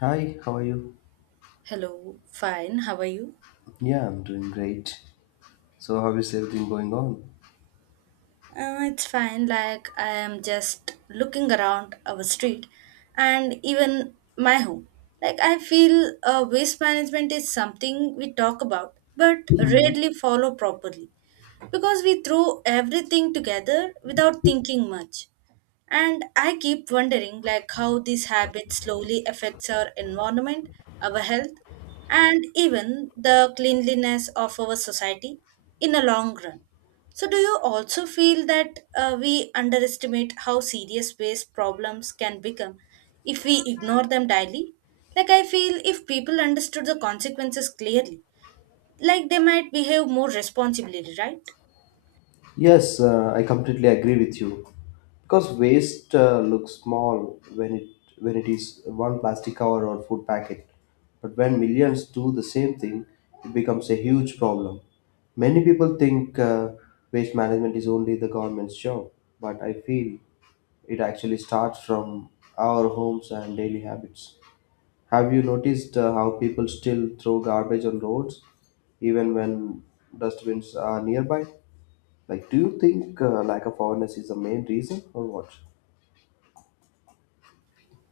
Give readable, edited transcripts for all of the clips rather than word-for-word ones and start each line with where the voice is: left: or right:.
left: Hi, how are you?
right: Hello, fine. How are you?
left: Yeah, I'm doing great. So, how is everything going on?
right: It's fine. Like, I am just looking around our street and even my home. Like, I feel waste management is something we talk about but rarely follow properly because we throw everything together without thinking much. And I keep wondering like how these habits slowly affects our environment, our health, and even the cleanliness of our society in a long run. So do you also feel that we underestimate how serious waste problems can become if we ignore them daily? Like I feel if people understood the consequences clearly, like they might behave more responsibly, right?
left: Yes, I completely agree with you. Because waste looks small when it is one plastic cover or food packet, but when millions do the same thing, it becomes a huge problem. Many people think waste management is only the government's job, but I feel it actually starts from our homes and daily habits. Have you noticed how people still throw garbage on roads, even when dustbins are nearby? Like, do you think lack of awareness is the main reason, or what?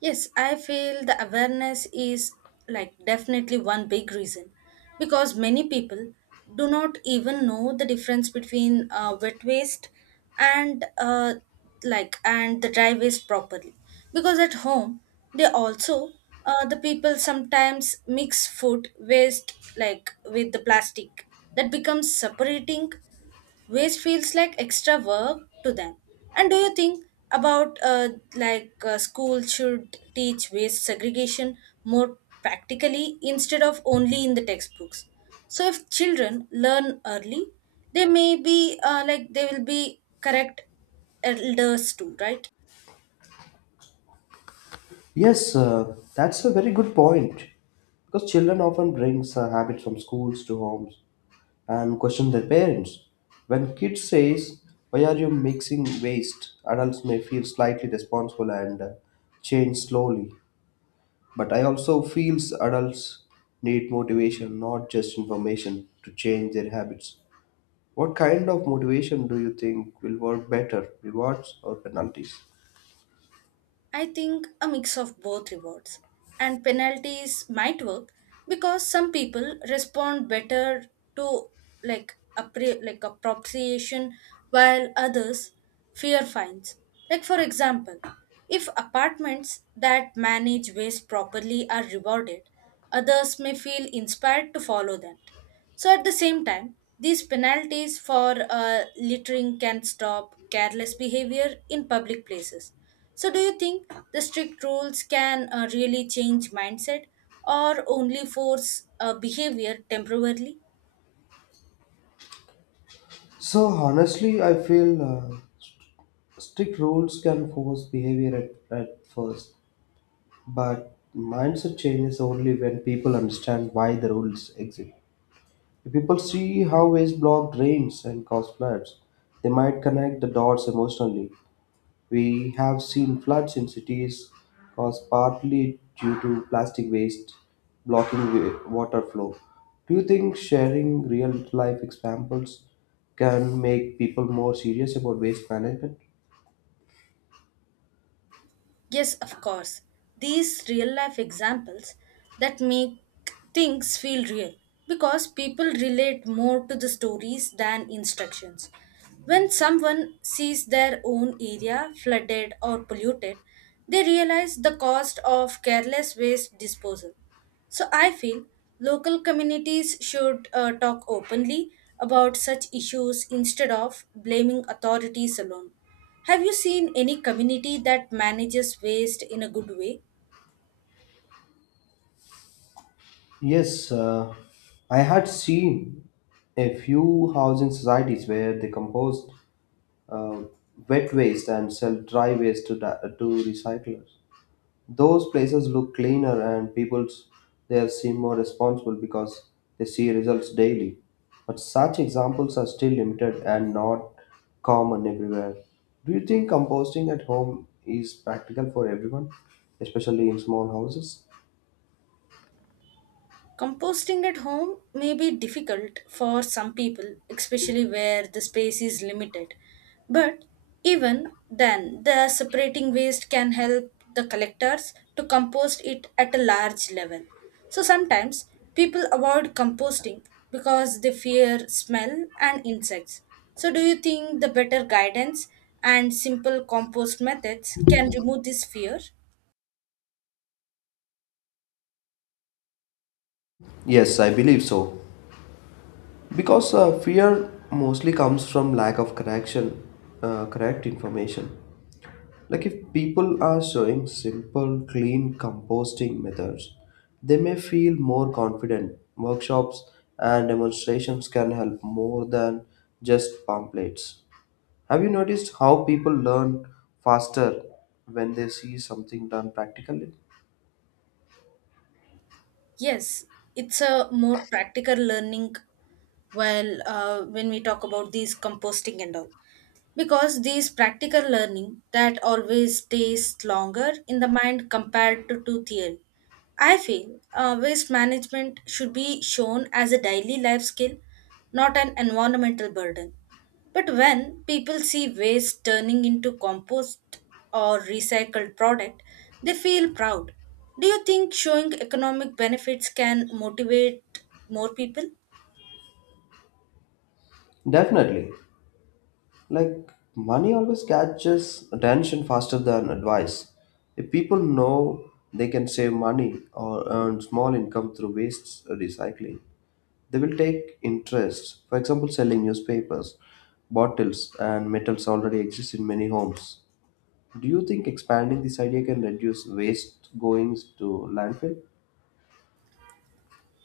right: Yes, I feel the awareness is like definitely one big reason because many people do not even know the difference between wet waste and and the dry waste properly because at home they also the people sometimes mix food waste like with the plastic that becomes separating waste feels like extra work to them. And do you think about school should teach waste segregation more practically instead of only in the textbooks? So if children learn early, they may be they will be correct elders too, right?
left: Yes, that's a very good point. Because children often brings habits from schools to homes and question their parents. When kids says, "Why are you mixing waste?" adults may feel slightly responsible and change slowly. But I also feels adults need motivation, not just information, to change their habits. What kind of motivation do you think will work better, rewards or penalties?
right: I think a mix of both rewards and penalties might work because some people respond better to like appropriation while others fear fines. Like for example, if apartments that manage waste properly are rewarded, others may feel inspired to follow them. So at the same time, these penalties for littering can stop careless behavior in public places. So, do you think the strict rules can really change mindset or only force behavior temporarily?
left: So honestly, I feel strict rules can force behavior at first, but mindset changes only when people understand why the rules exist. If people see how waste block drains and cause floods, they might connect the dots emotionally. We have seen floods in cities caused partly due to plastic waste blocking water flow. Do you think sharing real life examples can make people more serious about waste management?
right: Yes, of course. These real life examples that make things feel real because people relate more to the stories than instructions. When someone sees their own area flooded or polluted, they realize the cost of careless waste disposal. So I feel local communities should talk openly about such issues instead of blaming authorities alone. Have you seen any community that manages waste in a good way?
left: Yes, I had seen a few housing societies where they compost uh, wet waste and sell dry waste to recyclers. Those places look cleaner and people there seem more responsible because they see results daily. But such examples are still limited and not common everywhere. Do you think composting at home is practical for everyone, especially in small houses?
right: Composting at home may be difficult for some people, especially where the space is limited. But even then, the separating waste can help the collectors to compost it at a large level. So sometimes people avoid composting because they fear smell and insects. So, do you think the better guidance and simple compost methods can remove this fear?
left: Yes, I believe so. Because fear mostly comes from lack of correct information. Like if people are showing simple, clean composting methods, they may feel more confident. Workshops and demonstrations can help more than just pamphlets. Have you noticed how people learn faster when they see something done practically?
right: Yes, it's a more practical learning while when we talk about these composting and all because these practical learning that always stays longer in the mind compared to theory. I feel waste management should be shown as a daily life skill, not an environmental burden, but when people see waste turning into compost or recycled product, they feel proud. Do you think showing economic benefits can motivate more people?
left: Definitely. Like money always catches attention faster than advice. If people know they can save money or earn small income through waste recycling, they will take interest. For example, selling newspapers, bottles, and metals already exist in many homes. Do you think expanding this idea can reduce waste goings to landfill?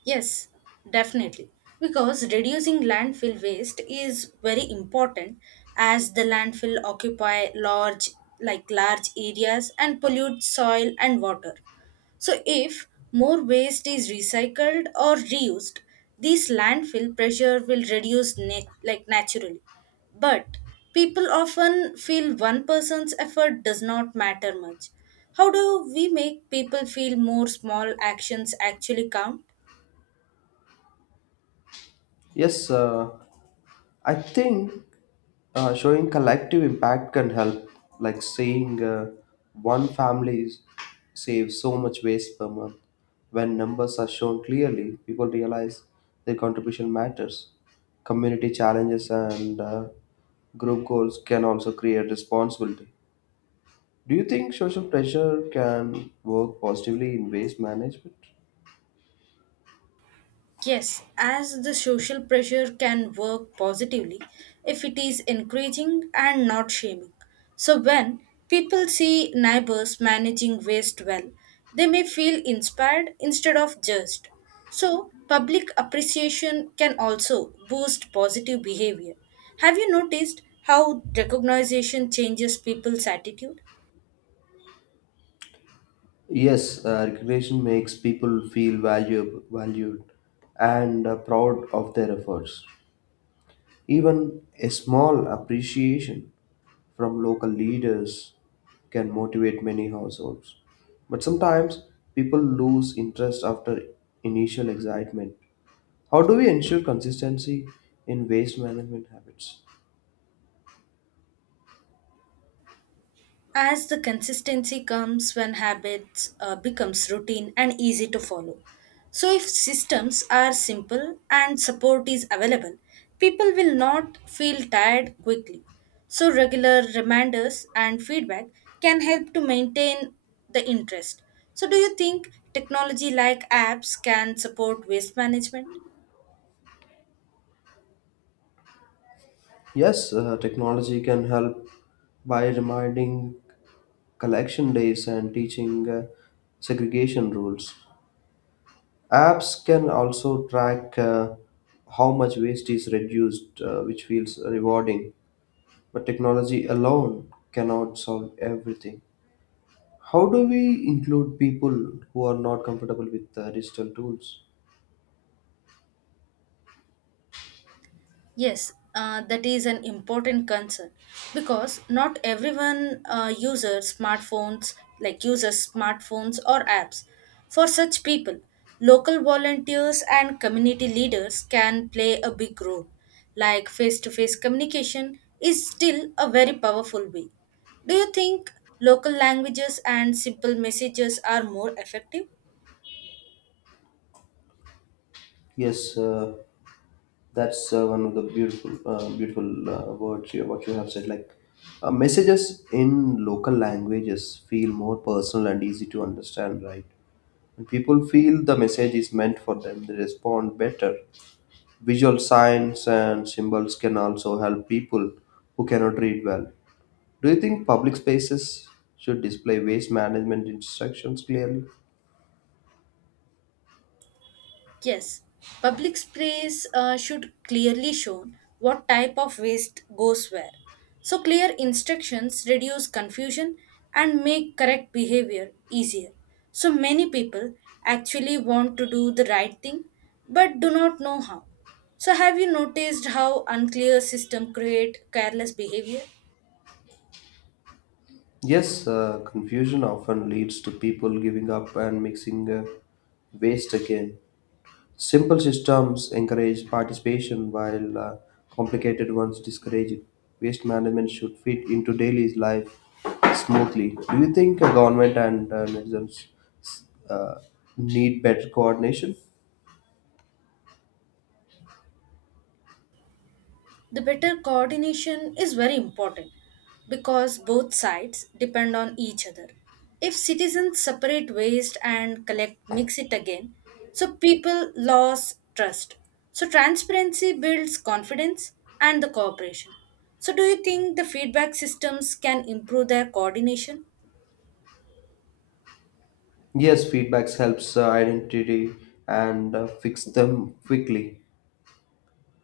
right: Yes, definitely. Because reducing landfill waste is very important as the landfill occupy large areas and pollute soil and water. So if more waste is recycled or reused, this landfill pressure will reduce net like naturally. But people often feel one person's effort does not matter much. How do we make people feel more small actions actually count?
left: Yes, I think showing collective impact can help, like saying one family saves so much waste per month. When numbers are shown clearly, people realize their contribution matters. Community challenges and group goals can also create responsibility. Do you think social pressure can work positively in waste management?
right: Yes, as the social pressure can work positively if it is encouraging and not shaming. So, when people see neighbors managing waste well, they may feel inspired instead of judged. So, public appreciation can also boost positive behavior. Have you noticed how recognition changes people's attitude?
left: Yes, recognition makes people feel valued and proud of their efforts. Even a small appreciation from local leaders can motivate many households. But sometimes people lose interest after initial excitement. How do we ensure consistency in waste management habits?
right: As the consistency comes when habits becomes routine and easy to follow, so if systems are simple and support is available, people will not feel tired quickly. So regular reminders and feedback can help to maintain the interest. So do you think technology like apps can support waste management?
left: Yes, technology can help by reminding collection days and teaching segregation rules. Apps can also track how much waste is reduced, which feels rewarding. But technology alone cannot solve everything. How do we include people who are not comfortable with digital tools?
right: Yes, that is an important concern because not everyone uses smartphones or apps. For such people, local volunteers and community leaders can play a big role. Like face to face communication is still a very powerful way. Do you think local languages and simple messages are more effective?
left: Yes, that's one of the beautiful words what you have said. Like messages in local languages feel more personal and easy to understand, right? When people feel the message is meant for them, they respond better. Visual signs and symbols can also help people who cannot read well. Do you think public spaces should display waste management instructions clearly?
right: Yes, public space should clearly show what type of waste goes where. So clear instructions reduce confusion and make correct behavior easier. So many people actually want to do the right thing but do not know how. So have you noticed how unclear system create careless behavior?
left: Yes, confusion often leads to people giving up and mixing waste again. Simple systems encourage participation, while complicated ones discourage it. Waste management should fit into daily life smoothly. Do you think government and netizens uh, need better coordination?
right: The better coordination is very important because both sides depend on each other. If citizens separate waste and collect mix it again, so people lose trust. So transparency builds confidence and the cooperation. So do you think the feedback systems can improve their coordination?
left: Yes, feedbacks helps identity and fix them quickly.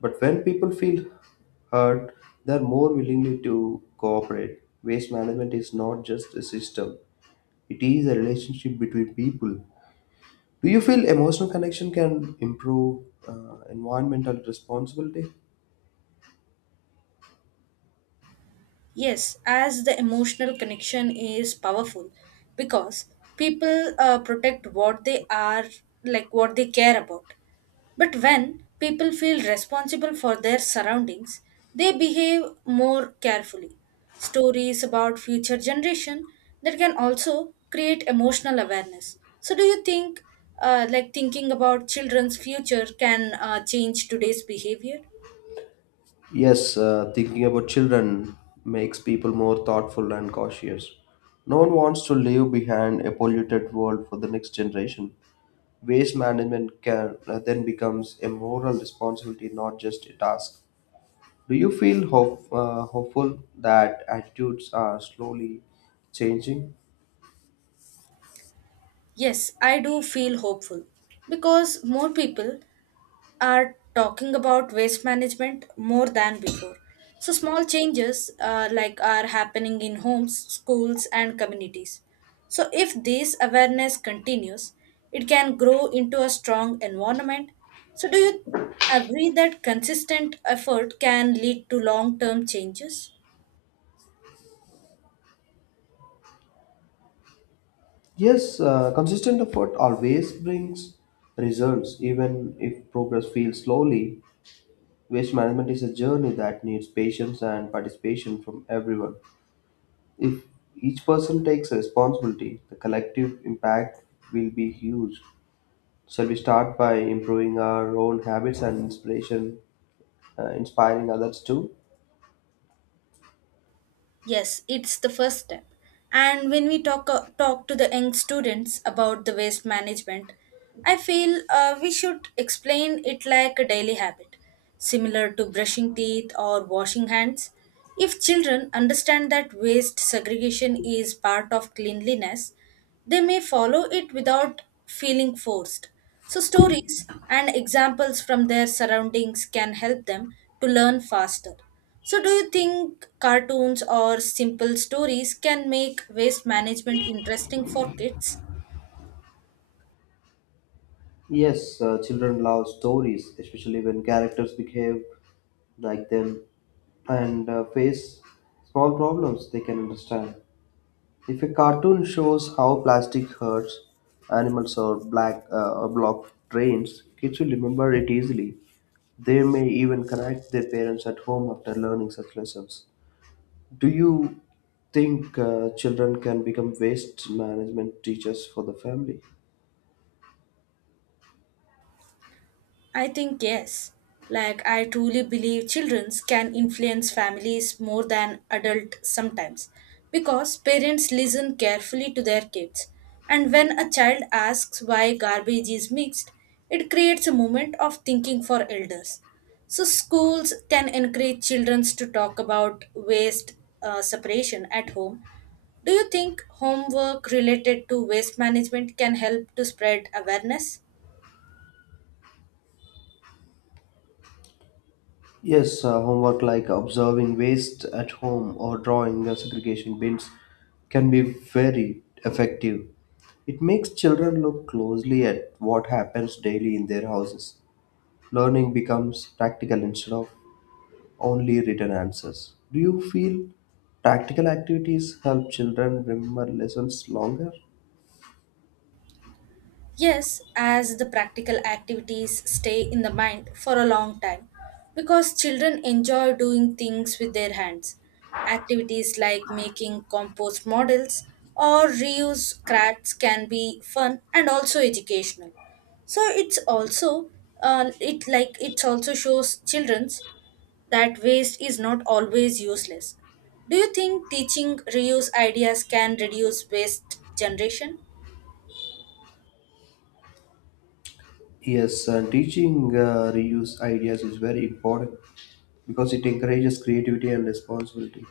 left: But when people feel hurt, they're more willingly to cooperate. Waste management is not just a system; it is a relationship between people. Do you feel emotional connection can improve environmental responsibility?
right: Yes, as the emotional connection is powerful because people protect what they are, like what they care about. But when people feel responsible for their surroundings, they behave more carefully. Stories about future generation that can also create emotional awareness. So, do you think, thinking about children's future, can change today's behavior?
left: Yes, thinking about children makes people more thoughtful and cautious. No one wants to leave behind a polluted world for the next generation. Waste management can then becomes a moral responsibility, not just a task. Do you feel hopeful that attitudes are slowly changing?
right: Yes, I do feel hopeful because more people are talking about waste management more than before. So small changes are happening in homes, schools and communities. So if this awareness continues, it can grow into a strong environment. So do you agree that consistent effort can lead to long-term changes?
left: Yes, consistent effort always brings results, even if progress feels slowly. Waste management is a journey that needs patience and participation from everyone. If each person takes responsibility, the collective impact will be huge. Shall we start by improving our own habits and inspiring others too?
right: Yes, it's the first step. And when we talk to the young students about the waste management, I feel we should explain it like a daily habit, similar to brushing teeth or washing hands. If children understand that waste segregation is part of cleanliness, they may follow it without feeling forced. So, stories and examples from their surroundings can help them to learn faster. So, do you think cartoons or simple stories can make waste management interesting for kids?
left: Yes, children love stories, especially when characters behave like them and face small problems they can understand. If a cartoon shows how plastic hurts animals or black or block trains, kids will remember it easily. They may even connect their parents at home after learning such lessons. Do you think children can become waste management teachers for the family?
right: I think yes. Like, I truly believe children can influence families more than adults sometimes because parents listen carefully to their kids. And when a child asks why garbage is mixed, it creates a moment of thinking for elders. So, schools can encourage children to talk about waste separation at home. Do you think homework related to waste management can help to spread awareness?
left: Yes, homework like observing waste at home or drawing the segregation bins can be very effective. It makes children look closely at what happens daily in their houses. Learning becomes practical instead of only written answers. Do you feel practical activities help children remember lessons longer?
right: Yes, as the practical activities stay in the mind for a long time because children enjoy doing things with their hands. Activities like making compost models or reuse crafts can be fun and also educational. So it also shows children's that waste is not always useless. Do you think teaching reuse ideas can reduce waste generation?
left: Yes, and teaching reuse ideas is very important because it encourages creativity and responsibility.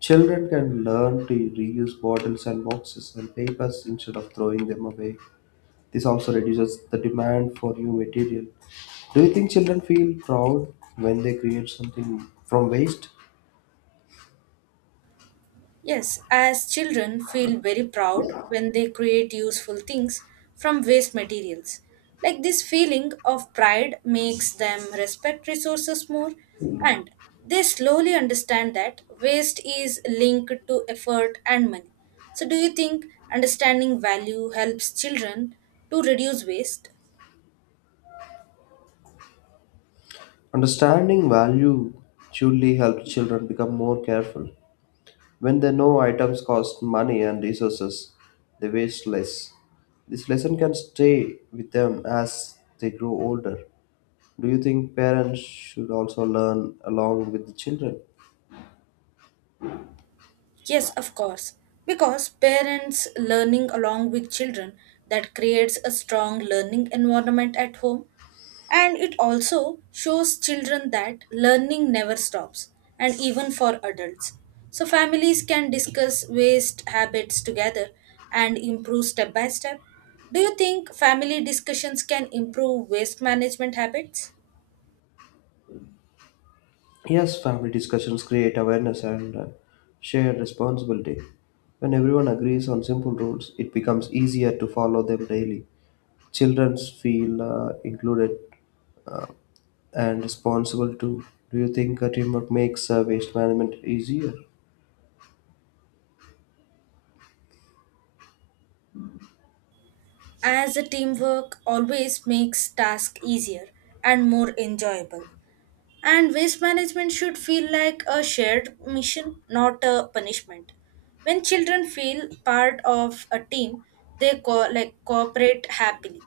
left: Children can learn to reuse bottles and boxes and papers instead of throwing them away. This also reduces the demand for new material. Do you think children feel proud when they create something from waste?
right: Yes, as children feel very proud when they create useful things from waste materials. Like this feeling of pride makes them respect resources more and they slowly understand that waste is linked to effort and money. So do you think understanding value helps children to reduce waste?
left: Understanding value surely helps children become more careful. When they know items cost money and resources, they waste less. This lesson can stay with them as they grow older. Do you think parents should also learn along with the children?
right: Yes, of course. Because parents learning along with children that creates a strong learning environment at home and it also shows children that learning never stops and even for adults. So families can discuss waste habits together and improve step by step. Do you think family discussions can improve waste management habits?
left: Yes, family discussions create awareness and shared responsibility. When everyone agrees on simple rules, it becomes easier to follow them daily. Children feel included and responsible too. Do you think teamwork makes waste management easier?
right: As a teamwork always makes tasks easier and more enjoyable. And waste management should feel like a shared mission, not a punishment. When children feel part of a team, they cooperate happily.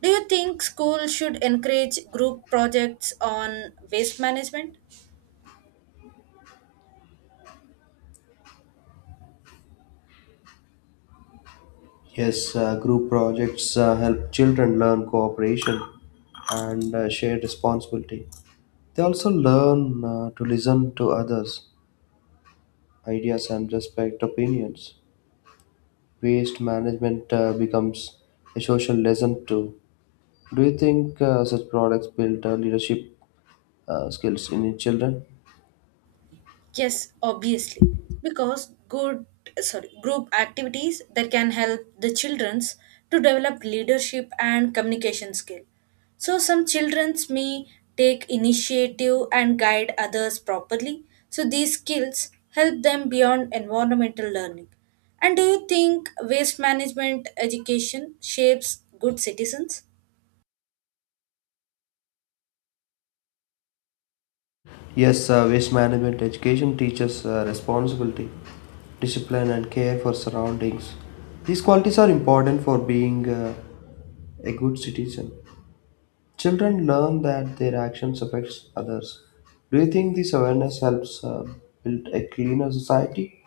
right: Do you think schools should encourage group projects on waste management?
left: Yes, group projects help children learn cooperation and shared responsibility. They also learn to listen to others, ideas, and respect opinions. Waste management becomes a social lesson too. Do you think such products build leadership skills in children?
right: Yes, obviously, because good sorry group activities that can help the childrens to develop leadership and communication skill. So some childrens may take initiative and guide others properly. So these skills help them beyond environmental learning. And do you think waste management education shapes good citizens?
left: Yes, waste management education teaches responsibility, discipline, and care for surroundings. These qualities are important for being a good citizen. Children learn that their actions affects others. Do you think this awareness helps build a cleaner society?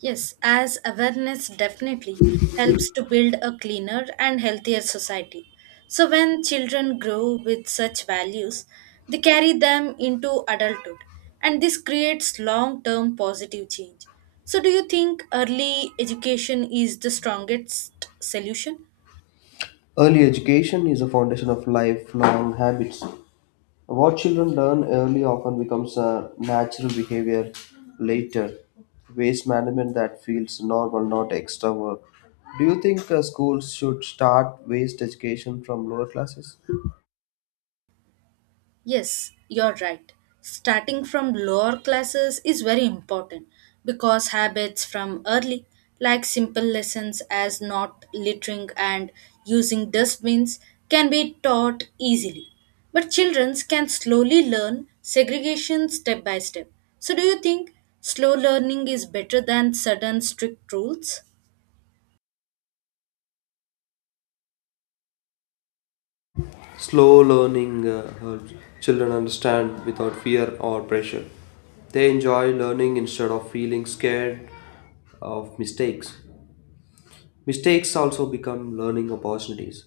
right: Yes, as awareness definitely helps to build a cleaner and healthier society. So, when children grow with such values, they carry them into adulthood, and this creates long term positive change. So, do you think early education is the strongest solution?
left: Early education is the foundation of lifelong habits. What children learn early often becomes a natural behavior later. Waste management that feels normal, not extra work. Do you think schools should start waste education from lower classes?
right: Yes, you're right. Starting from lower classes is very important because habits from early, like simple lessons as not littering and using dustbins, can be taught easily. But children can slowly learn segregation step by step. So, do you think slow learning is better than sudden strict rules?
left: Slow learning helps children understand without fear or pressure. They enjoy learning instead of feeling scared of mistakes. Mistakes also become learning opportunities.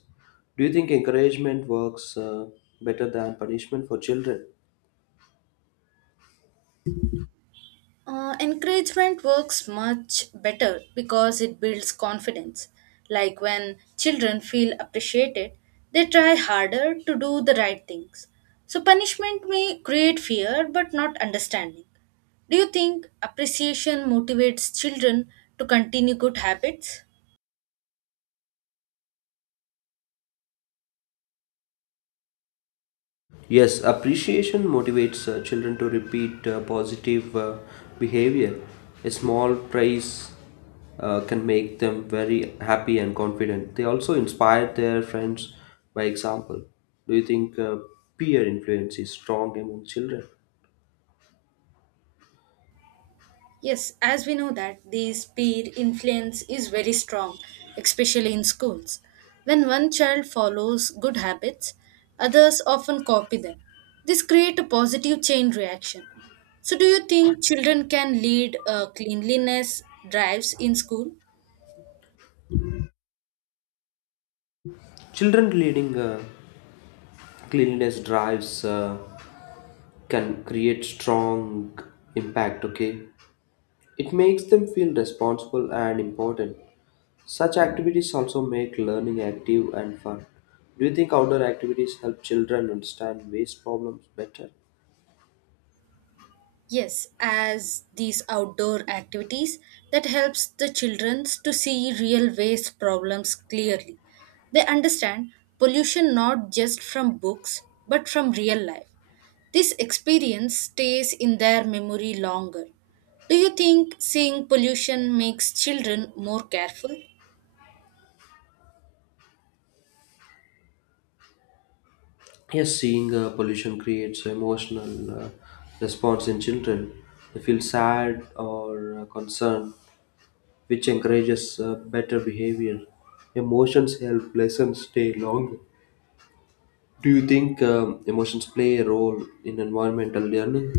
left: Do you think encouragement works better than punishment for children?
right: Encouragement works much better because it builds confidence. Like when children feel appreciated, they try harder to do the right things. So, punishment may create fear but not understanding. Do you think appreciation motivates children to continue good habits?
left: Yes, appreciation motivates children to repeat positive behavior. A small praise can make them very happy and confident. They also inspire their friends by example. Do you think peer influence is strong among children?
right: Yes, as we know that the peer influence is very strong, especially in schools. When one child follows good habits, others often copy them. This creates a positive chain reaction. So do you think children can lead cleanliness drives in school?
left: Children leading cleanliness drives can create strong impact. Okay, it makes them feel responsible and important. Such activities also make learning active and fun. Do you think outdoor activities help children understand waste problems better?
right: Yes, as these outdoor activities that helps the children to see real waste problems clearly. They understand pollution not just from books but from real life. This experience stays in their memory longer. Do you think seeing pollution makes children more careful?
left: Yes, seeing pollution creates emotional response in children. They feel sad or concerned, which encourages better behavior. Emotions help lessons stay longer. Do you think emotions play a role in environmental learning?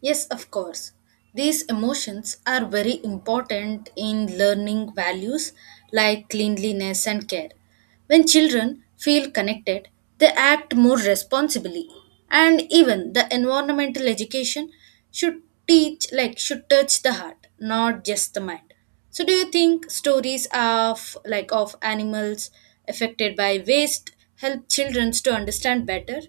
right: Yes, of course. These emotions are very important in learning values like cleanliness and care. When children feel connected, they act more responsibly. And even the environmental education should teach, like, should touch the heart, not just the mind. So, do you think stories of animals affected by waste help children to understand better?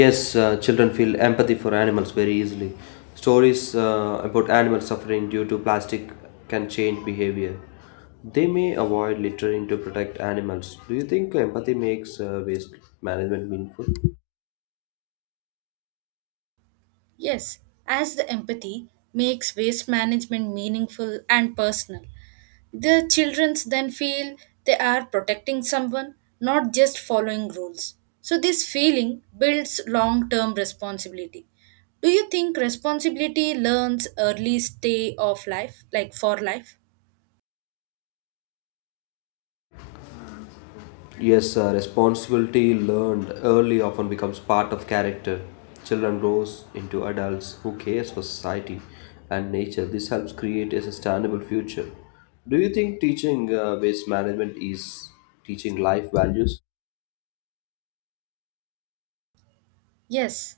left: Yes, children feel empathy for animals very easily. Stories about animal suffering due to plastic can change behavior. They may avoid littering to protect animals. Do you think empathy makes waste management meaningful?
right: Yes, as the empathy makes waste management meaningful and personal. The children then feel they are protecting someone, not just following rules. So, this feeling builds long term responsibility. Do you think responsibility learns early stay of life, like for life?
left: Yes, responsibility learned early often becomes part of character. Children grows into adults who cares for society and nature. This helps create a sustainable future. Do you think teaching waste management is teaching life values?
right: Yes,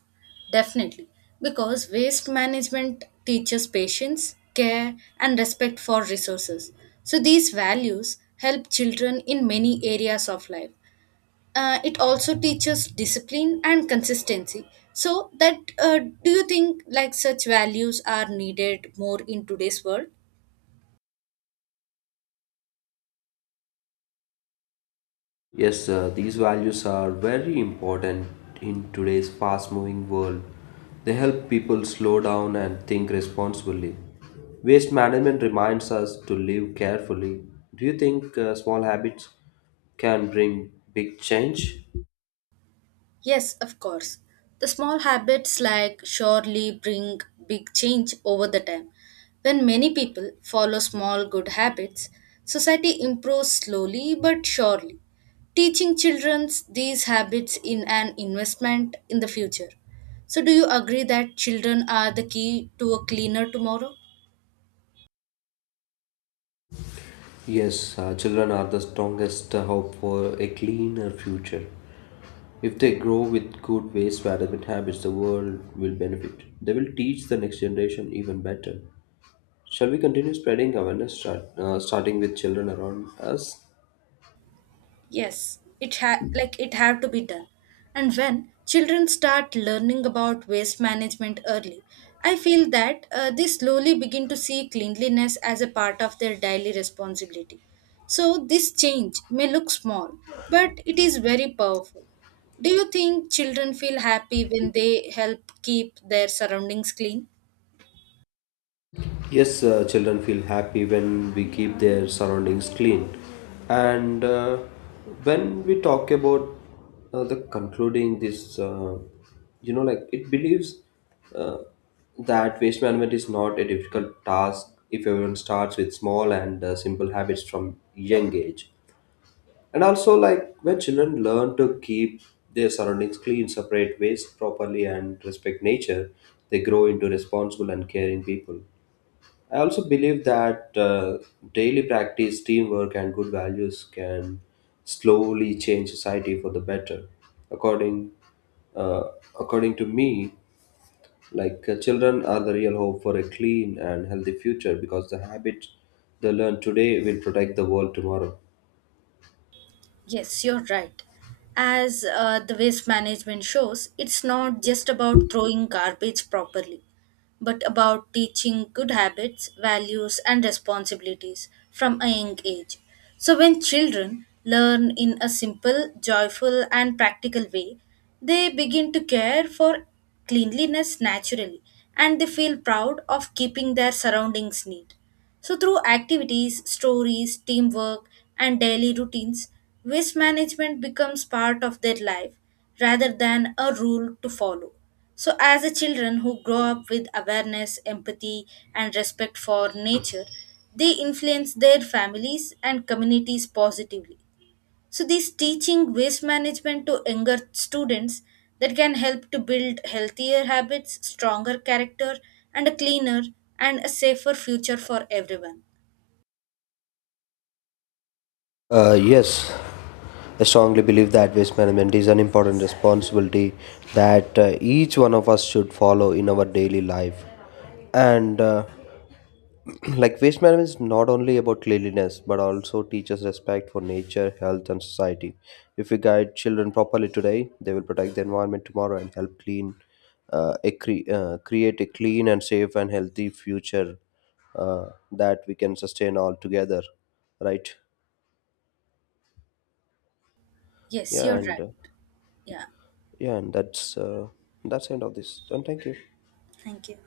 right: definitely. Because waste management teaches patience, care, and respect for resources. So, these values help children in many areas of life. It also teaches discipline and consistency. So, that do you think like such values are needed more in today's world?
left: Yes, sir, these values are very important in today's fast moving world. They help people slow down and think responsibly. Waste management reminds us to live carefully. Do you think small habits can bring big change?
right: Yes, of course. The small habits like surely bring big change over the time. When many people follow small good habits, society improves slowly but surely. Teaching children these habits in an investment in the future. So do you agree that children are the key to a cleaner tomorrow?
left: Yes, children are the strongest hope for a cleaner future. If they grow with good waste management habits, the world will benefit. They will teach the next generation even better. Shall we continue spreading awareness, starting with children around us?
right: Yes, it had to be done. And when children start learning about waste management early, I feel that they slowly begin to see cleanliness as a part of their daily responsibility. So this change may look small, but it is very powerful. Do you think children feel happy when they help keep their surroundings clean?
left: Yes, children feel happy when we keep their surroundings clean. And when we talk about the concluding this, like it believes uh, that waste management is not a difficult task if everyone starts with small and simple habits from young age. And also, like when children learn to keep their surroundings clean, separate waste properly, and respect nature, they grow into responsible and caring people. I also believe that daily practice, teamwork, and good values can slowly change society for the better. According, uh, According to me, like children are the real hope for a clean and healthy future because the habits they learn today will protect the world tomorrow.
right: Yes, you're right. As the waste management shows, it's not just about throwing garbage properly, but about teaching good habits, values, and responsibilities from a young age. So, when children learn in a simple, joyful, and practical way, they begin to care for cleanliness naturally and they feel proud of keeping their surroundings neat. So, through activities, stories, teamwork, and daily routines, waste management becomes part of their life rather than a rule to follow. So, as a children who grow up with awareness, empathy, and respect for nature, they influence their families and communities positively. So these teaching waste management to younger students that can help to build healthier habits, stronger character, and a cleaner and a safer future for everyone.
left: Yes, I strongly believe that waste management is an important responsibility that each one of us should follow in our daily life. And like waste management is not only about cleanliness but also teaches respect for nature, health, and society. If we guide children properly today, they will protect the environment tomorrow and help create a clean and safe and healthy future that we can sustain all together. Right?
right: Yes,
left: Yeah,
right: you're
left: and.
right: right. Yeah.
left: Yeah and that's end of this and thank you
right: Thank you.